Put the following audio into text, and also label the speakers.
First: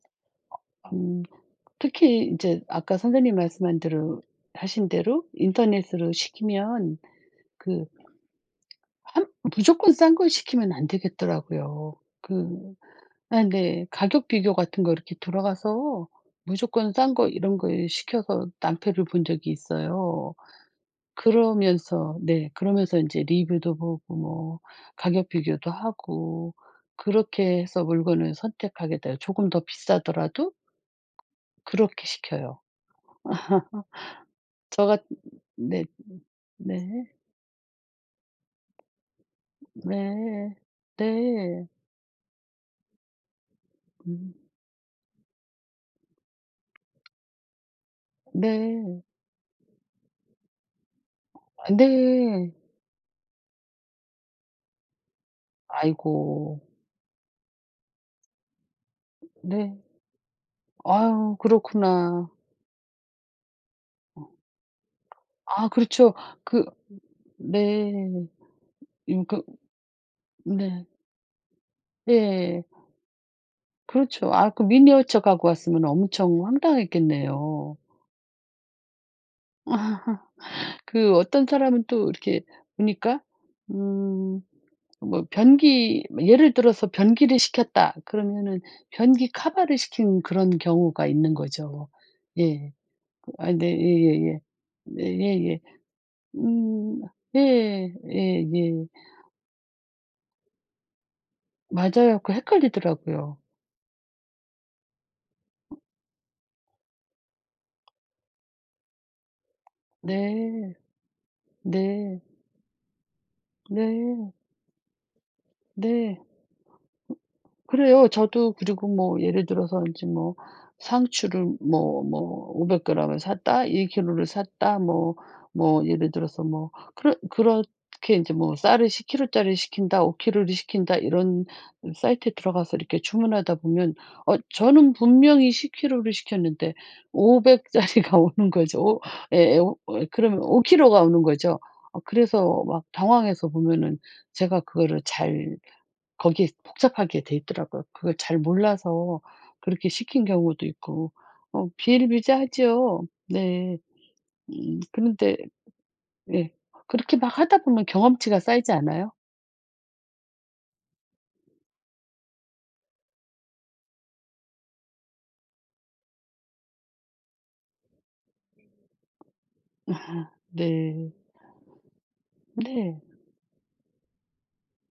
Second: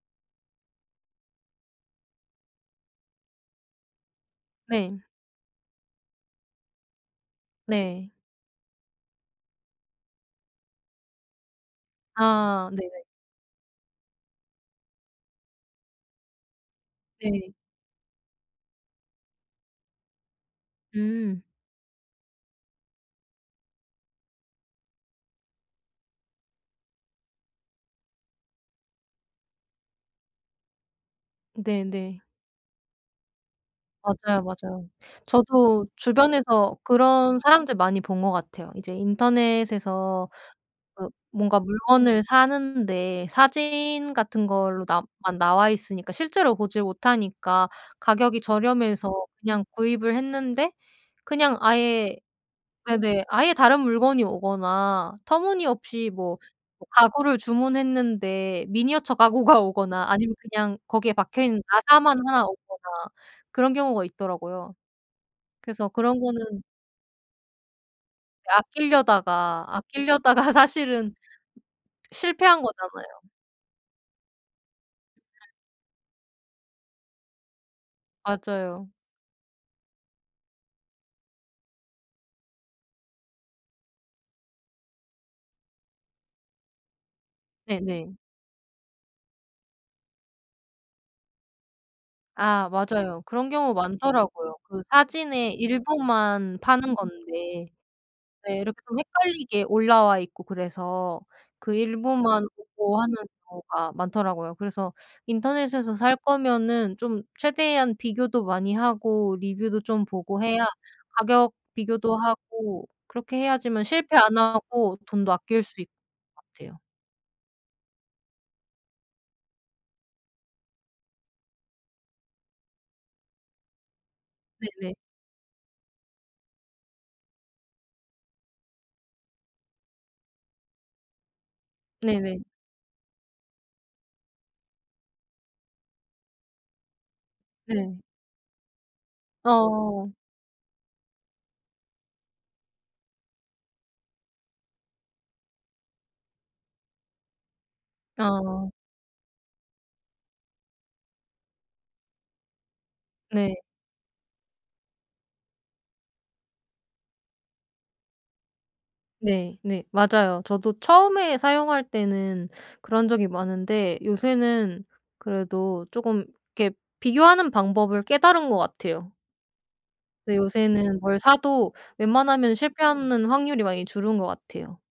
Speaker 1: 음. 특히 이제 아까 선생님 말씀한 대로 하신
Speaker 2: 네.
Speaker 1: 대로 인터넷으로 시키면 그
Speaker 2: 네.
Speaker 1: 함 무조건 싼 거 시키면 안 되겠더라고요.
Speaker 2: 아.
Speaker 1: 그
Speaker 2: 네네.
Speaker 1: 아 네. 가격 비교 같은 거 이렇게 들어가서 무조건 싼 거
Speaker 2: 네.
Speaker 1: 이런 거 시켜서 낭패를 본 적이 있어요.
Speaker 2: 음.
Speaker 1: 그러면서 네. 그러면서 이제 리뷰도 보고 뭐 가격 비교도 하고 그렇게 해서 물건을 선택하게 돼요. 조금 더 비싸더라도 그렇게
Speaker 2: 네네.
Speaker 1: 시켜요.
Speaker 2: 맞아요,
Speaker 1: 저
Speaker 2: 맞아요.
Speaker 1: 같 네.
Speaker 2: 저도 주변에서
Speaker 1: 네.
Speaker 2: 그런 사람들 많이 본 것 같아요. 이제 인터넷에서
Speaker 1: 네.
Speaker 2: 그 뭔가
Speaker 1: 네.
Speaker 2: 물건을 사는데 사진
Speaker 1: 음.
Speaker 2: 같은 걸로 나 만 나와 있으니까 실제로 보질 못하니까 가격이
Speaker 1: 네.
Speaker 2: 저렴해서 그냥 구입을 했는데
Speaker 1: 어.
Speaker 2: 그냥 아예
Speaker 1: 네.
Speaker 2: 네네. 아예 다른 물건이 오거나 터무니없이 뭐
Speaker 1: 아이고.
Speaker 2: 가구를 주문했는데 미니어처 가구가
Speaker 1: 네.
Speaker 2: 오거나 아니면 그냥 거기에
Speaker 1: 아유.
Speaker 2: 박혀 있는 나사만
Speaker 1: 그렇구나.
Speaker 2: 하나 오거나 그런 경우가
Speaker 1: 어.
Speaker 2: 있더라고요.
Speaker 1: 아
Speaker 2: 그래서
Speaker 1: 그렇죠.
Speaker 2: 그런 거는
Speaker 1: 그 네. 융 거
Speaker 2: 아낄려다가 아낄려다가
Speaker 1: 네.
Speaker 2: 사실은 실패한
Speaker 1: 네.
Speaker 2: 거잖아요.
Speaker 1: 그렇죠. 아 그 미니어쳐 갖고
Speaker 2: 음.
Speaker 1: 왔으면 엄청 황당했겠네요.
Speaker 2: 맞아요.
Speaker 1: 그 어떤 사람은 또 이렇게 보니까 음 뭐 변기 뭐 예를 들어서 변기를 시켰다
Speaker 2: 네네.
Speaker 1: 그러면은 변기 커버를 시킨 그런 경우가 있는 거죠.
Speaker 2: 아
Speaker 1: 예.
Speaker 2: 맞아요. 그런
Speaker 1: 아이 네.
Speaker 2: 경우
Speaker 1: 예예예.
Speaker 2: 많더라고요. 그
Speaker 1: 네
Speaker 2: 사진에
Speaker 1: 예예.
Speaker 2: 일부만 파는
Speaker 1: 음.
Speaker 2: 건데
Speaker 1: 예.
Speaker 2: 네 이렇게
Speaker 1: 예예.
Speaker 2: 좀 헷갈리게 올라와 있고 그래서 그
Speaker 1: 맞아요. 그
Speaker 2: 일부만 오고 하는
Speaker 1: 헷갈리더라고요.
Speaker 2: 경우가 많더라고요. 그래서
Speaker 1: 으.
Speaker 2: 인터넷에서 살 거면은 좀 최대한 비교도 많이 하고 리뷰도 좀 보고 해야
Speaker 1: 네.
Speaker 2: 가격 비교도
Speaker 1: 네.
Speaker 2: 하고 그렇게 해야지만 실패
Speaker 1: 네.
Speaker 2: 안 하고 돈도 아낄 수 있는
Speaker 1: 네.
Speaker 2: 것 같아요.
Speaker 1: 그래요. 저도 그리고 뭐 예를 들어서 이제 뭐 상추를 뭐 뭐 500g 을 샀다, 1kg 를 샀다
Speaker 2: 네네.
Speaker 1: 뭐 뭐 예를 들어서 뭐 그렇 그렇게 이제 뭐 쌀을 10kg 짜리를 시킨다, 5kg 를 시킨다 이런 음 사이트에
Speaker 2: 네네.
Speaker 1: 들어가서 이렇게 주문하다 보면 어 저는 분명히 10kg 를 시켰는데 500
Speaker 2: 네.
Speaker 1: 짜리가 오는 거죠. 예 오 어
Speaker 2: 어어어.
Speaker 1: 그러면 5kg 가 오는 거죠. 어 그래서 막 당황해서 보면은 제가 그거를 잘 거기에 복잡하게 돼 있더라고요. 그걸 잘
Speaker 2: 아.
Speaker 1: 몰라서 그렇게 시킨 경우도 있고. 어 비일비재하죠.
Speaker 2: 네.
Speaker 1: 네. 음. 그런데 예. 그렇게 막 하다 보면 경험치가 쌓이지 않아요?
Speaker 2: 네네. 맞아요. 저도 처음에 사용할 때는 그런 적이 많은데 요새는 그래도 쪼금 이렇게 비교하는 방법을 깨달은 것
Speaker 1: 아
Speaker 2: 같아요. 근데 요새는
Speaker 1: 네.
Speaker 2: 뭘 사도 웬만하면은
Speaker 1: 네.
Speaker 2: 실패하는 확률이 많이 줄은 것 같아요.